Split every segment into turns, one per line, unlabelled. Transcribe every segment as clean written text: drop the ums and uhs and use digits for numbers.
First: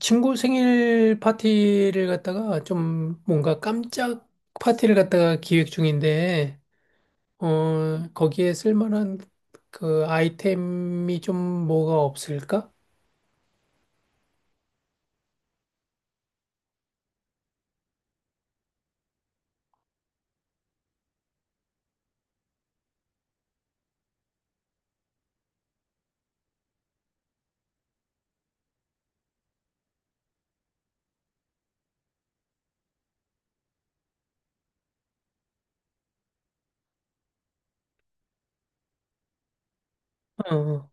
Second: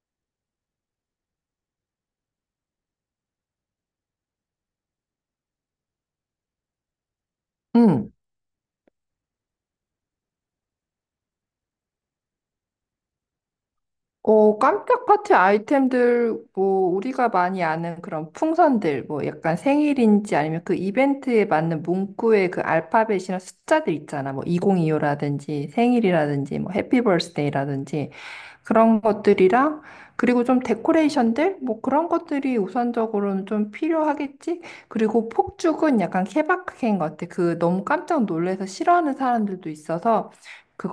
친구 생일 파티를 갖다가 좀 뭔가 깜짝 파티를 갖다가 기획 중인데,
응.
거기에 쓸만한 그 아이템이 좀 뭐가 없을까?
어, 깜짝 파티 아이템들, 뭐, 우리가 많이 아는 그런 풍선들, 뭐, 약간 생일인지 아니면 그 이벤트에 맞는 문구의 그 알파벳이나 숫자들 있잖아. 뭐, 2025라든지 생일이라든지 뭐, 해피 버스데이라든지 그런 것들이랑, 그리고 좀 데코레이션들? 뭐, 그런 것들이 우선적으로는 좀 필요하겠지? 그리고 폭죽은 약간 케바케인 것 같아. 그 너무 깜짝 놀래서 싫어하는 사람들도 있어서,
어,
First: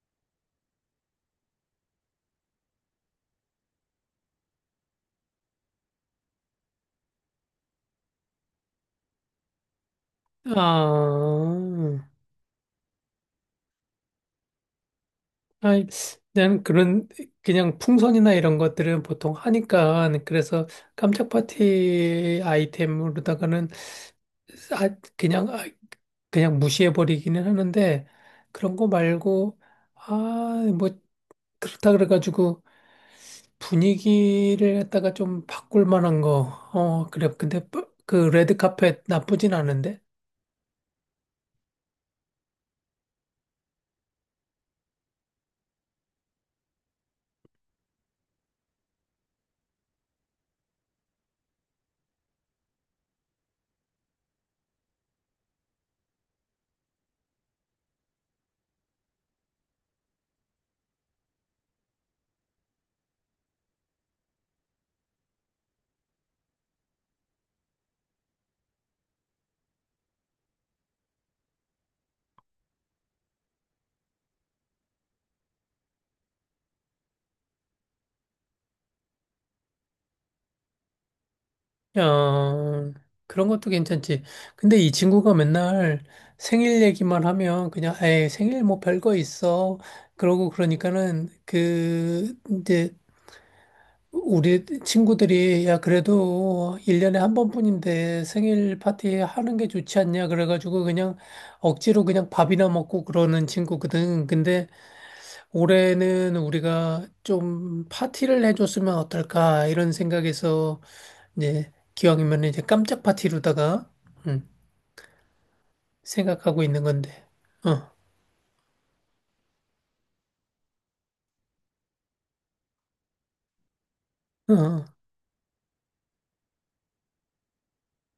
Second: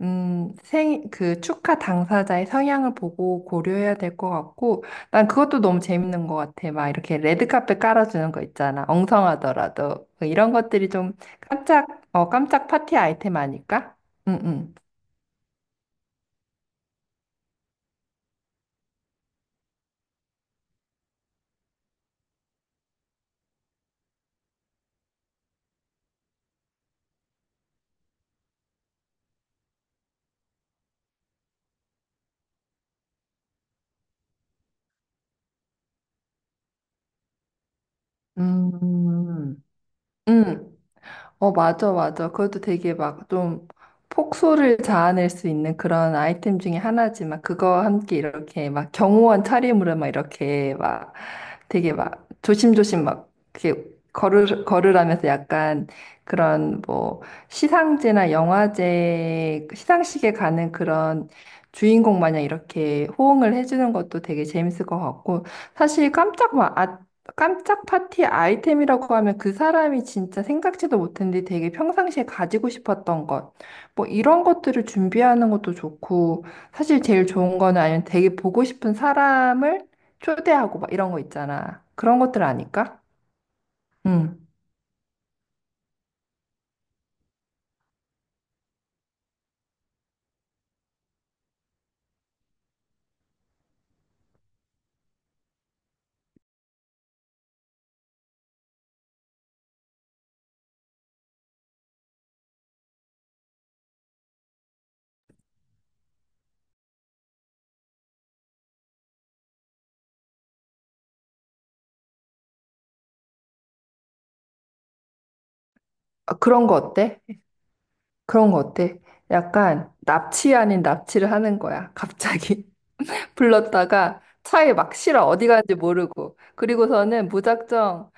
그 축하 당사자의 성향을 보고 고려해야 될 것 같고, 난 그것도 너무 재밌는 것 같아. 막 이렇게 레드카펫 깔아주는 거 있잖아. 엉성하더라도. 그 이런 것들이 좀 깜짝,
아,
어, 깜짝 파티 아이템 아닐까? 응, 응.
아이, 난 그냥 풍선이나 이런 것들은 보통 하니까, 그래서 깜짝 파티 아이템으로다가는 아, 그냥, 아, 그냥 무시해버리기는 하는데, 그런 거 말고, 아, 뭐, 그렇다 그래가지고, 분위기를 갖다가 좀 바꿀 만한 거, 그래. 근데, 레드 카펫 나쁘진
음,
않은데?
응. 어, 맞아, 맞아. 그것도 되게 막 좀 폭소를 자아낼 수 있는 그런 아이템 중에 하나지만 그거 함께 이렇게 막 경호원 차림으로 막 이렇게 막 되게 막 조심조심 막 이렇게 걸으라면서 약간 그런 뭐 시상제나 영화제, 시상식에 가는 그런 주인공 마냥 이렇게 호응을 해주는 것도 되게 재밌을 것 같고 사실 깜짝 파티 아이템이라고 하면 그 사람이 진짜 생각지도 못했는데 되게 평상시에 가지고 싶었던 것. 뭐 이런 것들을 준비하는 것도 좋고, 사실 제일 좋은 거는 아니면 되게 보고 싶은 사람을 초대하고 막 이런 거 있잖아. 그런 것들
어,
아닐까?
그런 것도 괜찮지.
응.
근데 이 친구가 맨날 생일 얘기만 하면, 그냥, 에이, 생일 뭐 별거 있어. 그러고 그러니까는, 우리 친구들이 야 그래도 1년에 한 번뿐인데 생일 파티 하는 게 좋지 않냐 그래가지고 그냥 억지로 그냥 밥이나 먹고 그러는 친구거든. 근데 올해는 우리가 좀 파티를 해줬으면 어떨까 이런 생각에서 이제 기왕이면 이제 깜짝 파티로다가 음,
아,
생각하고
그런 거
있는
어때?
건데. 어,
그런 거 어때? 약간 납치 아닌 납치를 하는 거야. 갑자기 불렀다가 차에
어.
막 실어 어디 가는지 모르고. 그리고서는 무작정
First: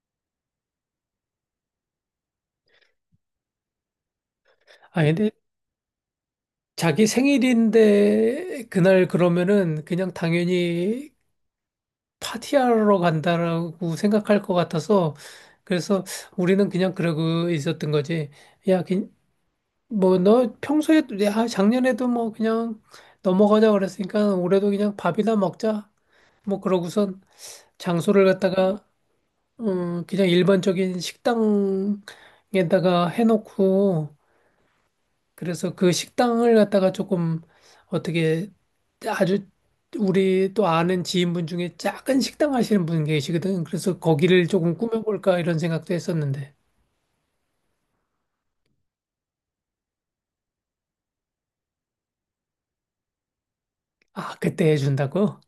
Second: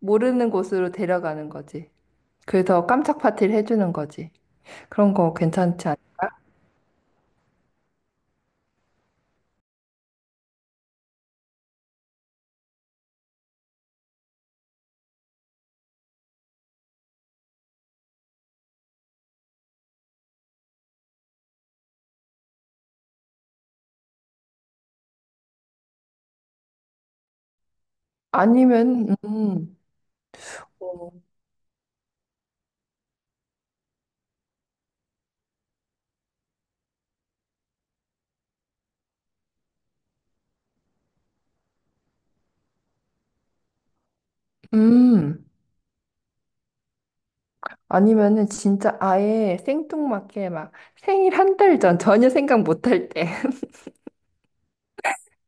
모르는 곳으로 데려가는 거지. 그래서 깜짝 파티를 해주는 거지.
아
그런
근데
거 괜찮지 않?
자기 생일인데 그날 그러면은 그냥 당연히 파티하러 간다라고 생각할 것 같아서 그래서 우리는 그냥 그러고 있었던 거지. 야, 뭐 너 평소에 야, 작년에도 뭐 그냥 넘어가자 그랬으니까 올해도 그냥 밥이나 먹자. 뭐 그러고선 장소를 갖다가
아니면
그냥 일반적인
어.
식당에다가 해놓고 그래서 그 식당을 갖다가 조금 어떻게 아주 우리 또 아는 지인분 중에 작은 식당 하시는 분 계시거든. 그래서 거기를 조금 꾸며볼까
음
이런 생각도 했었는데.
아니면은 진짜 아예 생뚱맞게 막 생일 한 달 전 전혀 생각 못할때
아, 그때 해준다고?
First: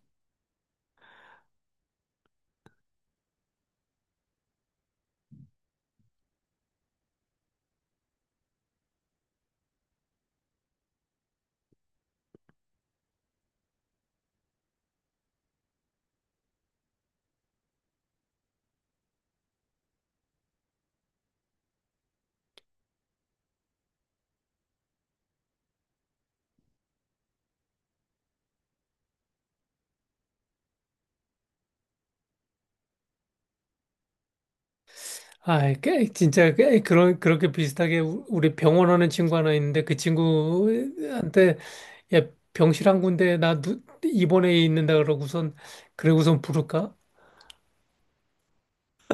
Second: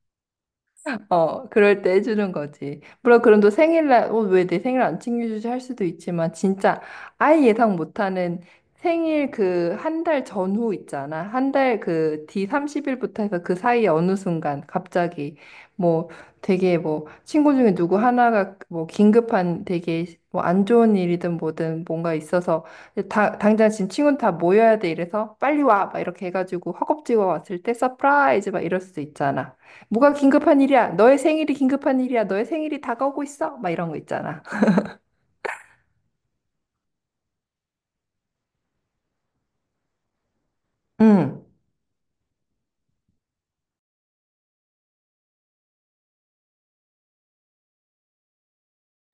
어, 그럴 때 해주는 거지. 물론 그럼 또 생일날, 어, 왜 내 생일 안 챙겨주지 할 수도 있지만, 진짜 아예 예상 못하는 생일 그 한 달 전후 있잖아. 한 달 그 뒤 30일부터 해서 그 사이에 어느 순간 갑자기 뭐 되게 뭐 친구 중에 누구 하나가 뭐 긴급한 되게 뭐 안 좋은 일이든 뭐든 뭔가 있어서 당장 지금 친구는 다 모여야 돼 이래서 빨리 와! 막 이렇게 해가지고 허겁지겁 왔을 때 서프라이즈 막 이럴 수도 있잖아. 뭐가 긴급한 일이야? 너의 생일이 긴급한 일이야. 너의 생일이 다가오고 있어. 막 이런 거 있잖아.
꽤, 진짜 꽤 그렇게 비슷하게 우리 병원 하는 친구 하나 있는데 그
응.
친구한테 야, 병실 한 군데 나 입원해 있는다 그러고선 부를까?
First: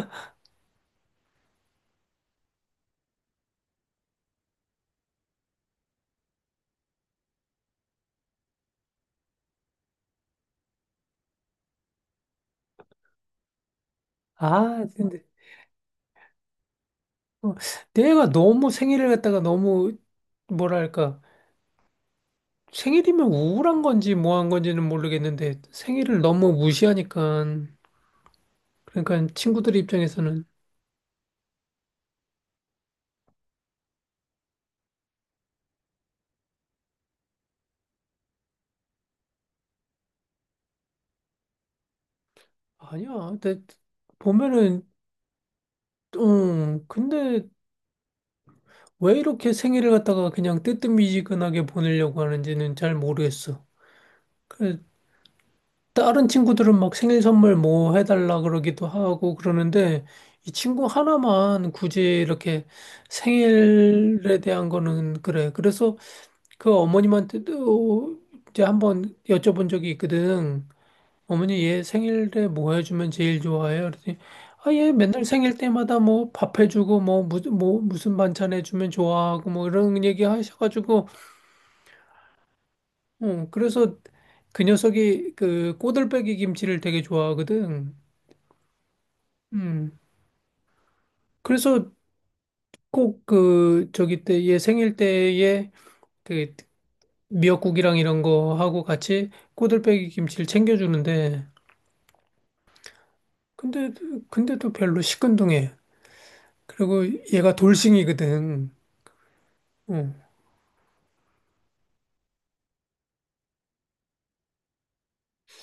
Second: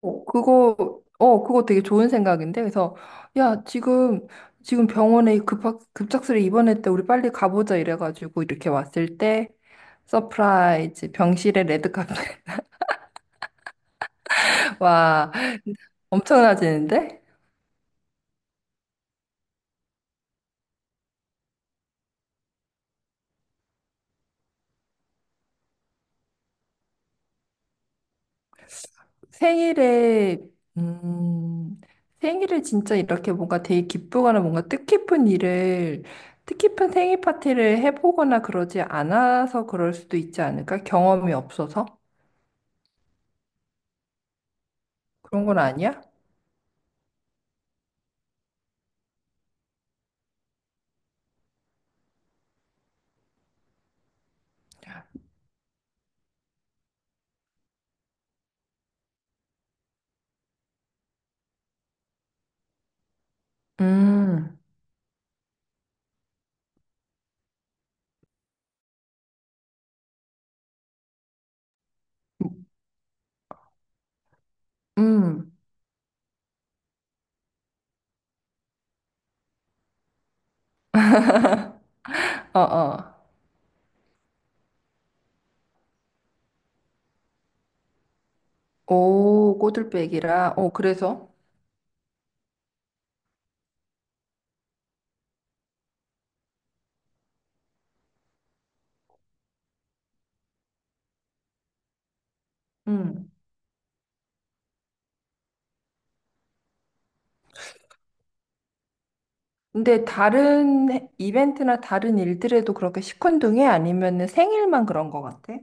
어, 그거, 어, 그거 되게 좋은 생각인데. 그래서, 야, 지금, 지금 병원에 급작스레 입원했대. 우리 빨리 가보자. 이래가지고 이렇게 왔을 때, 서프라이즈, 병실에 레드카펫.
아, 근데
와, 엄청나지는데?
어, 내가 너무 생일을 갖다가 너무 뭐랄까 생일이면 우울한 건지 뭐한 건지는 모르겠는데 생일을 너무 무시하니까 그러니까 친구들
생일에,
입장에서는
음, 생일을 진짜 이렇게 뭔가 되게 기쁘거나 뭔가 뜻깊은 일을, 뜻깊은 생일 파티를 해보거나 그러지 않아서 그럴 수도 있지 않을까? 경험이 없어서?
아니야. 근데 보면은
그런 건 아니야?
응 근데 왜 이렇게 생일을 갖다가 그냥 뜨뜻미지근하게 보내려고 하는지는 잘 모르겠어. 그 다른 친구들은 막 생일 선물 뭐 해달라 그러기도 하고 그러는데 이 친구 하나만 굳이 이렇게 생일에
음,
대한 거는 그래. 그래서 그 어머님한테도 이제 한번 여쭤본 적이 있거든. 어머니 얘 생일에 뭐 해주면 제일 좋아해요? 그랬더니 아, 얘 맨날
음,
생일 때마다 뭐 밥 해주고 뭐 무슨 반찬 해주면 좋아하고 뭐 이런 얘기 하셔가지고
어, 어.
그래서 그 녀석이 그 꼬들빼기 김치를 되게 좋아하거든.
오,
음.
꼬들빼기라. 어, 그래서?
그래서 꼭 그 저기 때 얘 생일 때에 그 미역국이랑 이런 거 하고 같이 꼬들빼기 김치를 챙겨주는데
음.
근데, 근데도 별로 시큰둥해. 그리고 얘가 돌싱이거든.
근데
응.
다른 이벤트나 다른 일들에도 그렇게 시큰둥해? 아니면은 생일만 그런 것 같아?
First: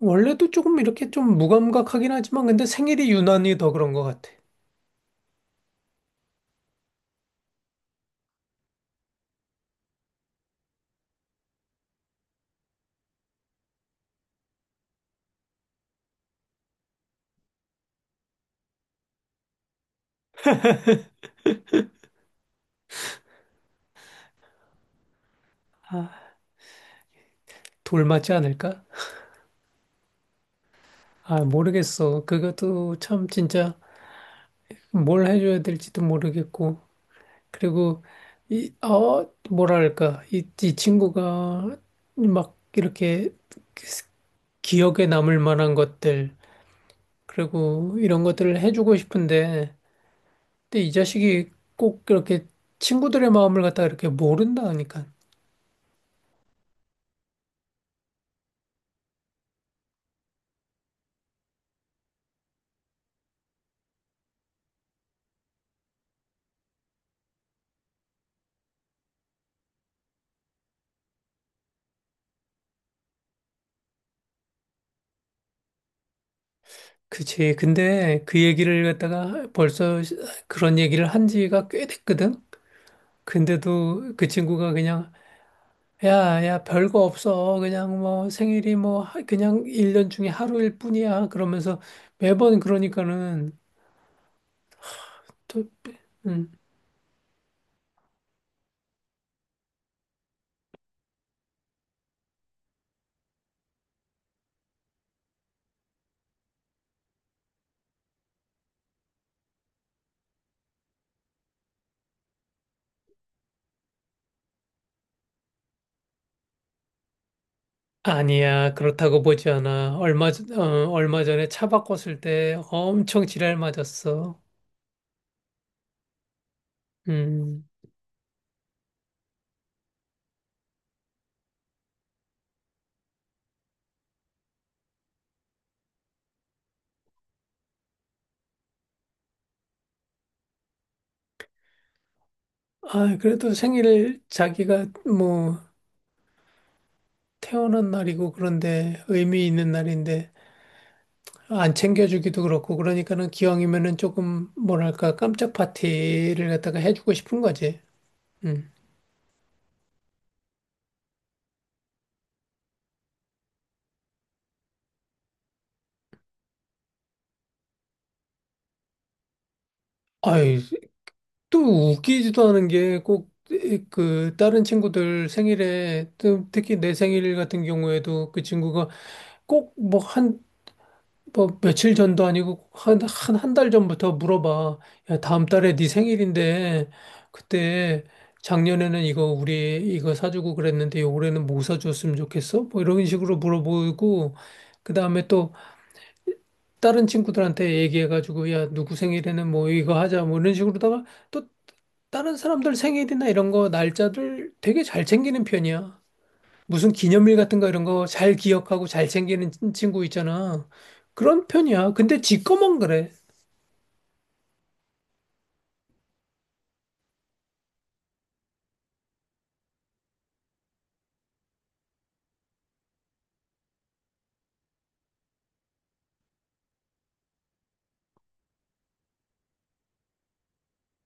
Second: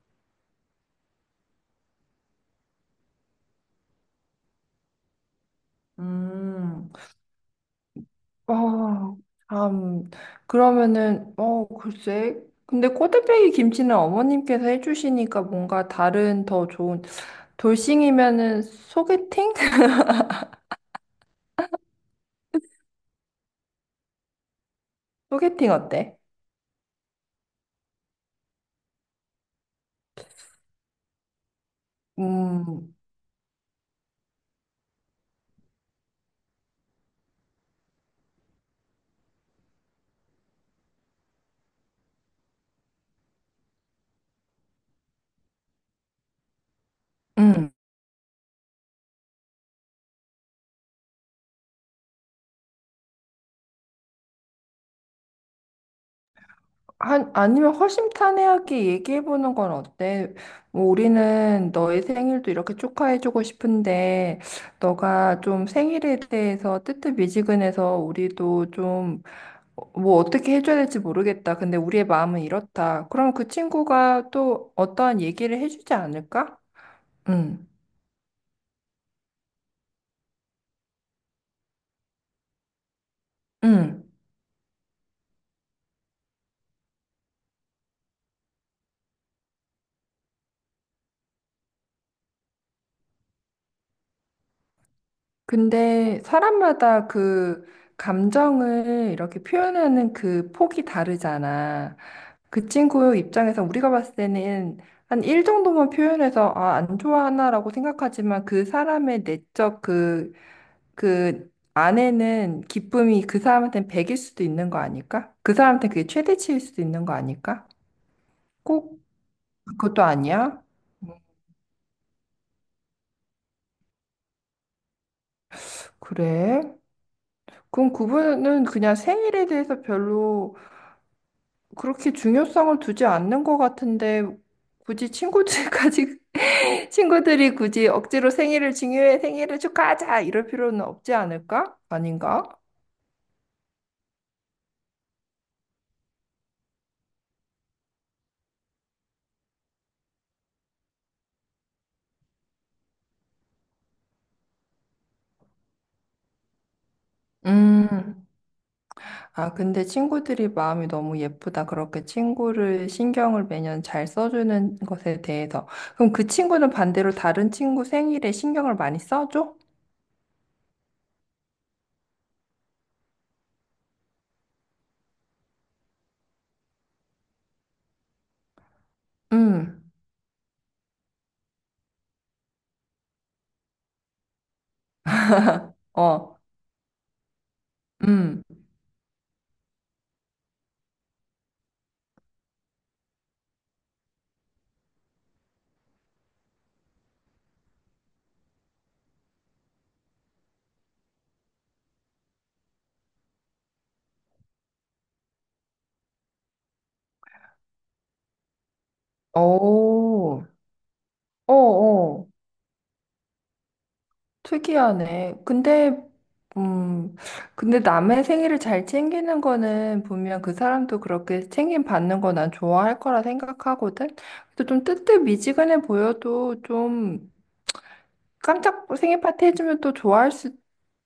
원래도 조금 이렇게 좀 무감각하긴 하지만, 근데 생일이 유난히 더 그런 것 같아.
음. 어, 참, 그러면은, 어, 글쎄. 근데 꼬들빼기 김치는 어머님께서 해주시니까 뭔가 다른 더 좋은, 돌싱이면은 소개팅? 소개팅
아,
어때?
돌 맞지 않을까? 아, 모르겠어.
음,
그것도 참 진짜 뭘 해줘야 될지도 모르겠고. 그리고, 이, 어, 뭐랄까. 이 친구가 막 이렇게 기억에 남을 만한 것들,
음.
그리고 이런 것들을 해주고 싶은데, 근데 이 자식이 꼭 그렇게 친구들의 마음을 갖다가 이렇게 모른다니까.
한, 아니면 허심탄회하게 얘기해보는 건 어때? 뭐 우리는 너의 생일도 이렇게 축하해주고 싶은데, 너가 좀 생일에 대해서 뜨뜻미지근해서 우리도 좀 어, 뭐 어떻게 해줘야 될지 모르겠다. 근데 우리의 마음은 이렇다. 그럼 그 친구가 또 어떠한 얘기를 해주지 않을까?
그치.
응,
근데 그 얘기를 갖다가 벌써 그런 얘기를 한 지가 꽤 됐거든?
응.
근데도 그 친구가 그냥, 야, 야, 별거 없어. 그냥 뭐 생일이 그냥 일년 중에 하루일 뿐이야. 그러면서 매번 그러니까는 또,
근데
음.
사람마다 그 감정을 이렇게 표현하는 그 폭이 다르잖아. 그 친구 입장에서 우리가 봤을 때는 한 일 정도만 표현해서 아, 안 좋아하나라고 생각하지만 그 사람의 내적 그 아내는 기쁨이 그 사람한테는 100일 수도 있는 거 아닐까? 그 사람한테 그게 최대치일 수도 있는 거 아닐까?
아니야.
꼭
그렇다고 보지 않아.
그것도 아니야? 음,
얼마 전에 차 바꿨을 때 엄청 지랄 맞았어.
그래?
음.
그럼 그분은 그냥 생일에 대해서 별로 그렇게 중요성을 두지 않는 것 같은데 굳이 친구들까지 친구들이 굳이 억지로 생일을 중요해 생일을 축하하자 이럴 필요는 없지 않을까? 아닌가?
아, 그래도 생일 자기가 뭐 태어난 날이고 그런데 의미 있는 날인데 안 챙겨주기도 그렇고 그러니까는 기왕이면은 조금 뭐랄까 깜짝 파티를 갖다가 해주고 싶은 거지.
음,
음.
아, 근데 친구들이 마음이 너무 예쁘다. 그렇게 친구를 신경을 매년 잘 써주는 것에 대해서. 그럼 그 친구는 반대로 다른 친구 생일에 신경을 많이 써줘?
아이, 또 웃기지도 않은 게 꼭 그 다른 친구들 생일에 또 특히 내 생일 같은 경우에도 그 친구가 꼭
음,
뭐한 뭐 며칠 전도 아니고 1달 전부터 물어봐. 야, 다음 달에 네
어,
생일인데 그때
음,
작년에는 이거 우리 이거 사주고 그랬는데 올해는 뭐 사줬으면 좋겠어? 뭐 이런 식으로 물어보고 그다음에 또 다른 친구들한테 얘기해가지고 야, 누구 생일에는 뭐 이거 하자 뭐 이런 식으로다가 또 다른 사람들 생일이나 이런 거 날짜들 되게 잘 챙기는 편이야. 무슨 기념일 같은 거 이런 거 잘 기억하고 잘 챙기는 친구
오,
있잖아. 그런
어,
편이야. 근데
어.
지 거만 그래.
특이하네. 근데, 음, 근데 남의 생일을 잘 챙기는 거는 분명 그 사람도 그렇게 챙김 받는 거 난 좋아할 거라 생각하거든? 근데 좀 뜨뜻미지근해 보여도 좀 깜짝 생일 파티 해주면 또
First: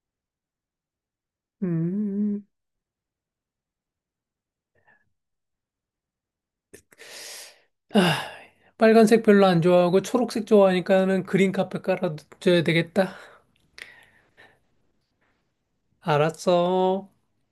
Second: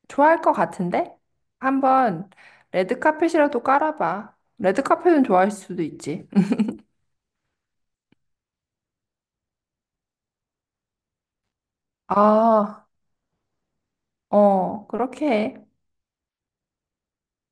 좋아할 것 같은데? 한번
음,
레드 카펫이라도 깔아봐. 레드 카펫은 좋아할 수도 있지. 음.
아, 빨간색 별로 안 좋아하고 초록색 좋아하니까는 그린 카펫 깔아줘야
아,
되겠다.
어, 그렇게 해.
알았어.